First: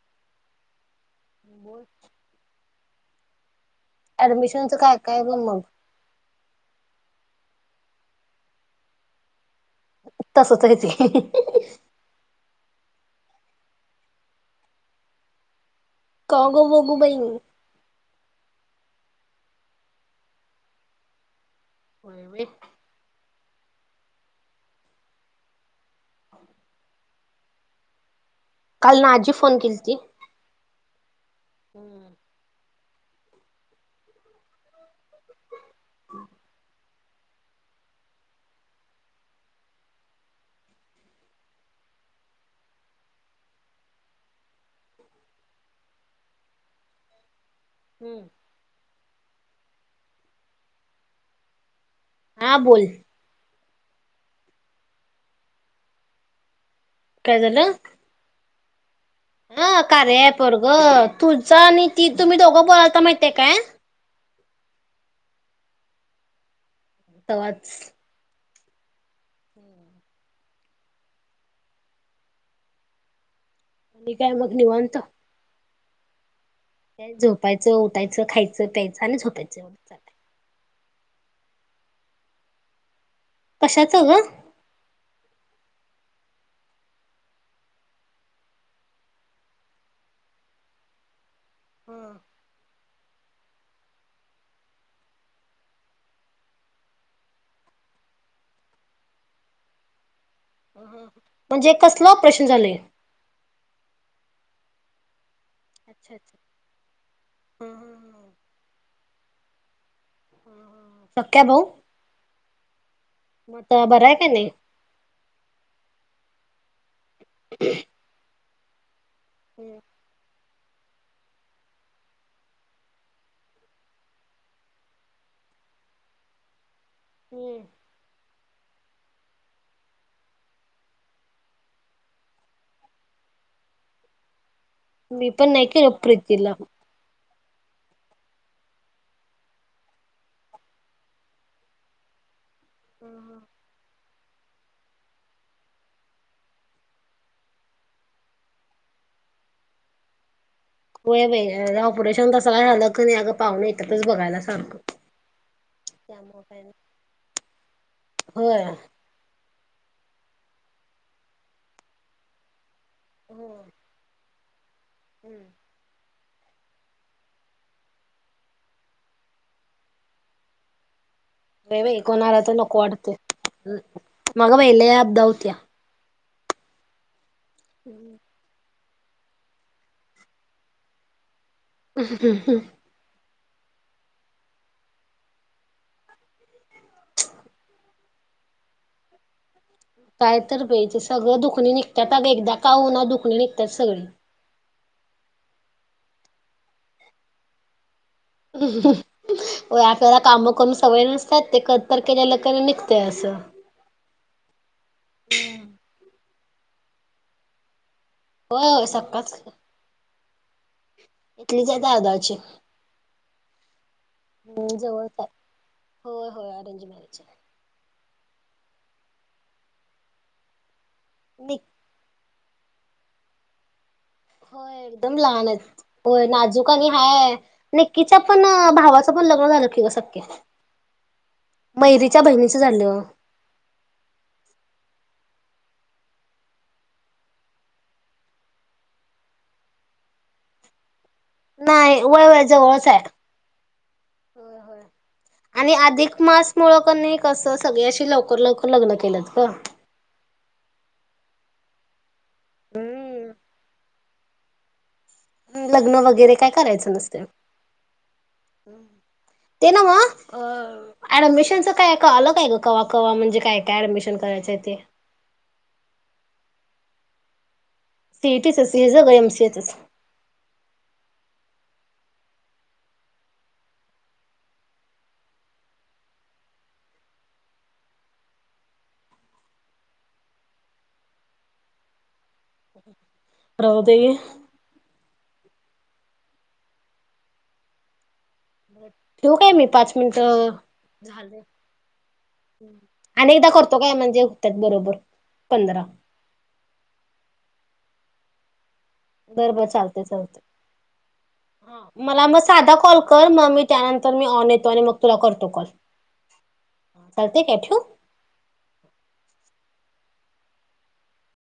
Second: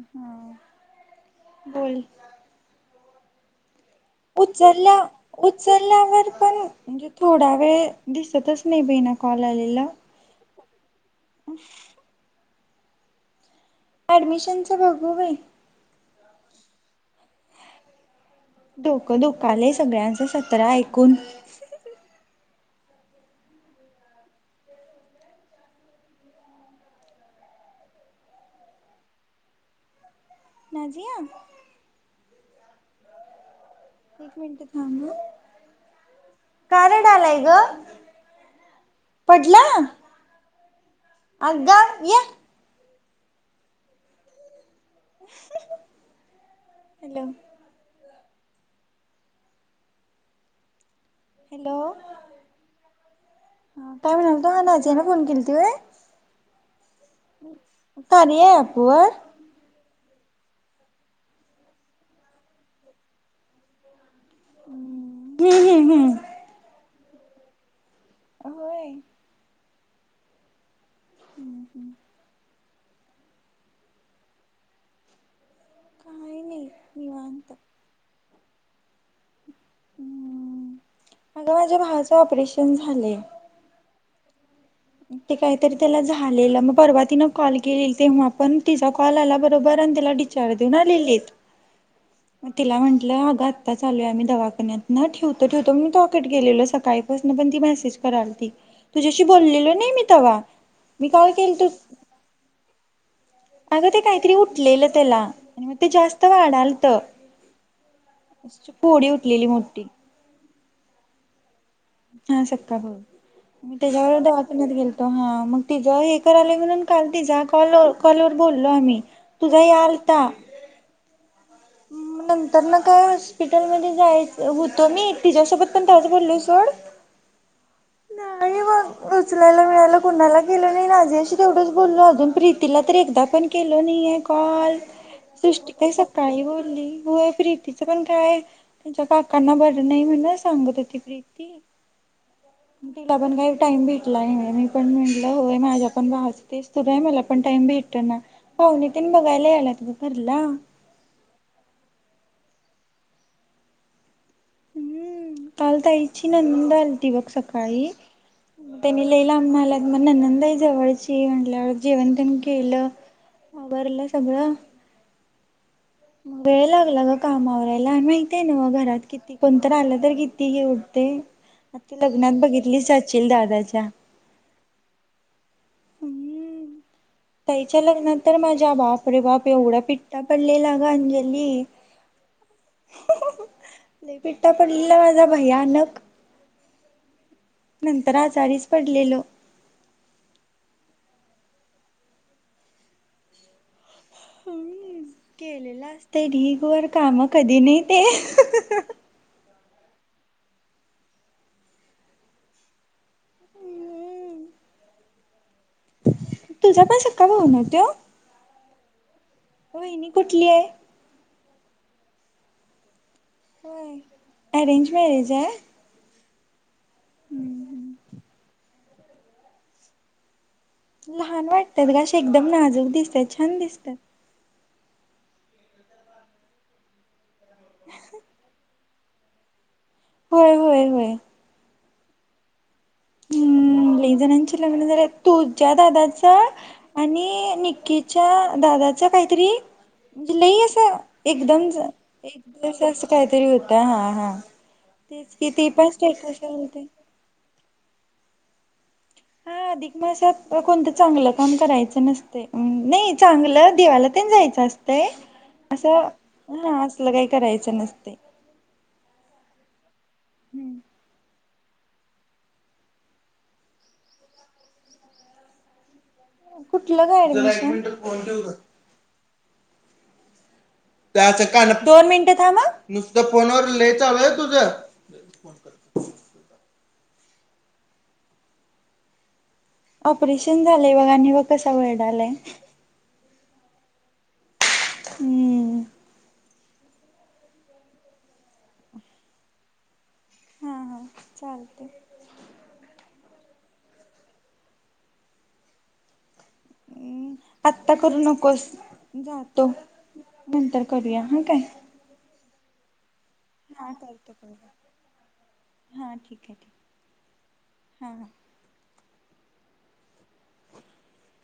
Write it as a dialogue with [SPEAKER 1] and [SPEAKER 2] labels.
[SPEAKER 1] हम्म बोल.
[SPEAKER 2] ऍडमिशनचं
[SPEAKER 1] उचलल्या
[SPEAKER 2] काय काय ग मग
[SPEAKER 1] उचलल्यावर पण जे थोडा वेळ दिसतच नाही बाई ना कॉल आलेल.
[SPEAKER 2] तसंच आहे ते.
[SPEAKER 1] ॲडमिशनच बघू बाई.
[SPEAKER 2] का ग बघू बाई
[SPEAKER 1] डोकं दुखालंय सगळ्यांच सतरा ऐकून.
[SPEAKER 2] होय, होय. कालनं आजी फोन केली ती.
[SPEAKER 1] नाझिया? एक मिनिटत थांब हं.
[SPEAKER 2] [inaudible]
[SPEAKER 1] का रडालाय ग? पडलं अगाव ये. हॅलो
[SPEAKER 2] हम्म
[SPEAKER 1] इलो
[SPEAKER 2] हा बोल.
[SPEAKER 1] हा काय म्हणाल तू नाझियान फोन केलती होय? कार्या ॲप व्हय
[SPEAKER 2] हं कार्या ॲपवर ग तुझं आणि ती तुम्ही दोघं बोलायता माहिताय काय?
[SPEAKER 1] हम्म हम्म हम्म.
[SPEAKER 2] तवाच.
[SPEAKER 1] होय हम्म, हम्.
[SPEAKER 2] आणि काय मग निवांत.
[SPEAKER 1] काही नाही.
[SPEAKER 2] काय
[SPEAKER 1] निवांत
[SPEAKER 2] झोपायचं उठाय खायं प्यायं आणि झोपायचं. तेवढेच आहे.
[SPEAKER 1] अग माझ्या भावाच ऑपरेशन झालंय.
[SPEAKER 2] कशाचं ग?
[SPEAKER 1] ते काहीतरी त्याला झालेलं मग परवा तिन कॉल केले, तेव्हा पण तिचा कॉल आला बरोबर त्याला डिचार्ज देऊन आलेले‌. मग तिला म्हटलं आता चालोय आम्ही दवाखान्यात ना ठेवतो ठेवतो [unintelligible] गेलेला सकाळी पण ती मेसेज करालती तुझ्याशी बोललेलो [unintelligible] मी कॉल केलतो
[SPEAKER 2] म्हणजे कसलं ऑपरेशन झालंय.
[SPEAKER 1] अगं ते काहीतरी उठलेलं त्याला आणि मग ते
[SPEAKER 2] अच्छा
[SPEAKER 1] जास्त
[SPEAKER 2] अच्छा.
[SPEAKER 1] वाढालत
[SPEAKER 2] हा हा हा.
[SPEAKER 1] [unintelligible] मोठी
[SPEAKER 2] सख्या भाऊ
[SPEAKER 1] हा सख्खा भाऊ
[SPEAKER 2] मग
[SPEAKER 1] म
[SPEAKER 2] आता बरा आहे
[SPEAKER 1] त्याच्यावर
[SPEAKER 2] का नाही?
[SPEAKER 1] दवाखान्यात गेलतो हा मग तिझ हे करायला [inaudible] काल तिचा कॉल वर कॉल बोललो आम्ही तुझा
[SPEAKER 2] हम्म
[SPEAKER 1] यालत नंतर ना काय हॉस्पिटल मध्ये जायचं होतो मी तिच्यासोबत पण त्याच बोललो सोड
[SPEAKER 2] हम्म
[SPEAKER 1] नाही बघ उचलायला मिळायला कुणाला केलेला [unintelligible] तेवढंच बोललो अजून प्रीतीला तर एकदा पण केलो नाहीये कॉल.
[SPEAKER 2] मी पण नाही केलो.
[SPEAKER 1] नाही बोली प्रीतीचं पण काय त्यांच्या काकांना बरं नाही म्हण सांगत होती प्रीती. तिला पण काय टाईम [unintelligible] मी पण म्हणटलं होय माझ्या पण [unintelligible] मला पण टाईम भेटत ना पाहुणे तेन बघायला यायला तु भर
[SPEAKER 2] [unintelligible] ऑपरेशन तसं काय झालंच पाहूण येत्यातच बघायला. सारखं.
[SPEAKER 1] हम्म काल ताईची
[SPEAKER 2] त्यामुळं काय
[SPEAKER 1] नंद
[SPEAKER 2] नाही.
[SPEAKER 1] आलती बघ सकाळी
[SPEAKER 2] होय
[SPEAKER 1] त्यांनी लय लांब न मग ननंद बाई जवळची आहे म्हंटल्या वर जेवणं तेन केलं. भरलं सगळंच
[SPEAKER 2] हम्म
[SPEAKER 1] मग वेळ लागला ग कामांवर यायला माहित आहे नव घरात किती कोणत आलं तर किती हे होतंय.
[SPEAKER 2] होय
[SPEAKER 1] आता
[SPEAKER 2] बाई कोण
[SPEAKER 1] लग्नात
[SPEAKER 2] आलं तर नको
[SPEAKER 1] बघितलीस
[SPEAKER 2] वाटते
[SPEAKER 1] जाशील दादाच्या
[SPEAKER 2] [unintelligible] अध होतीया.
[SPEAKER 1] हम्म ताईच्या लग्नात तर माझी अरे बाप एवढा पिट्टा [unintelligible]
[SPEAKER 2] [inaudible]
[SPEAKER 1] लय पिट्टा पडलेला माझा भयानक नंतर आजारीचं पडलेलो.
[SPEAKER 2] काय तर बाई सगळं दुखणे निघतात एकदा का होईना दुखणं निघतात सगळं.
[SPEAKER 1] केलेलं असतंय ढीगभर काम कधी ते
[SPEAKER 2] [inaudible] तेला काम करून सवय नुसत्या त ते कधी तर केलेले नीघतय मं असं. हम्म
[SPEAKER 1] तूझा पण सख्खा भाऊ ना तो?
[SPEAKER 2] हो सकाच की.
[SPEAKER 1] कुठली आहे.
[SPEAKER 2] इतलीच हाय दादाची.
[SPEAKER 1] होय अरेंज मॅरेज आहे?
[SPEAKER 2] हो अरेंजमॅ रेज.
[SPEAKER 1] लहान
[SPEAKER 2] निक
[SPEAKER 1] वाटतात गं अशी एकदम नाजूक दिसत, छान दिसतात.
[SPEAKER 2] होय एकदम लहान आहेत. होय नाजूक आणि हाय, नक्कीच्या पण भावाचं पण लग्न झालं किस
[SPEAKER 1] होय होय, होय.
[SPEAKER 2] मैरीच्या बहिणीच झालं.
[SPEAKER 1] हम्म, लयी जणांचे लग्न झाल्यात. तुझ्या दादांच्या आणि निककीच्या दादांच्या काहीतरी म्हणजे लई असं एकदम
[SPEAKER 2] नाही वय
[SPEAKER 1] एक
[SPEAKER 2] वय
[SPEAKER 1] जस
[SPEAKER 2] जवळच आहे.
[SPEAKER 1] अस काहीतरी होत हा हा
[SPEAKER 2] होय होय.
[SPEAKER 1] तेच कि ती
[SPEAKER 2] आणि
[SPEAKER 1] पण
[SPEAKER 2] अधिक
[SPEAKER 1] स्टेटस
[SPEAKER 2] मास मुळ
[SPEAKER 1] ठेवलती‌.
[SPEAKER 2] कणी कसं सगळी अशी लवकर लवकर लग्न केल्यात ग.
[SPEAKER 1] हा अधिक मासात कोणतं चांगलं काम करायचं त्यांन नाही
[SPEAKER 2] हम्म
[SPEAKER 1] चांगलं दिवाला तेन जायचं असं तय
[SPEAKER 2] लग्न
[SPEAKER 1] असं
[SPEAKER 2] वगैरे काय
[SPEAKER 1] हा
[SPEAKER 2] करायचं
[SPEAKER 1] असलं
[SPEAKER 2] नसतय.
[SPEAKER 1] काही करायचं नसतय.
[SPEAKER 2] ते नव अ ऍडमिशन काय का आलं काय ग कवा कवा म्हणजे काय काय ऍडमिशन करायचं ते?
[SPEAKER 1] कुठलं काय ऍडमिशन?
[SPEAKER 2] सी ई टी च सेज ग एम सी ए [unintelligible]
[SPEAKER 1] कायच कानात दोन मिनिटं थांबा. नुसतं फोनवर लय चालूय तुझ ऑपरेशन झालंय बघा आणि बघ कसा वर्डालाय.
[SPEAKER 2] राहुदे घे
[SPEAKER 1] हम्म
[SPEAKER 2] ठेवू काय मी पाच मिनट
[SPEAKER 1] हा हा
[SPEAKER 2] झायल
[SPEAKER 1] चालते.
[SPEAKER 2] आणि एकदा करतो काय म्हणजे होत्यात बरोबर पंधरा
[SPEAKER 1] हम्म आत्ता करू नकोस.
[SPEAKER 2] बर बर
[SPEAKER 1] जातो
[SPEAKER 2] चालते चालते.
[SPEAKER 1] नंतर करूया हा काय?
[SPEAKER 2] मला मग साधा कॉल कर, मग मी
[SPEAKER 1] हा
[SPEAKER 2] त्यानंतर मी
[SPEAKER 1] करतो
[SPEAKER 2] ऑन
[SPEAKER 1] करतो.
[SPEAKER 2] येतो आणि मग तुला करतो कॉल
[SPEAKER 1] हां ठीक आहे ठीक
[SPEAKER 2] हा चालतय का ठेऊ.
[SPEAKER 1] हां हां.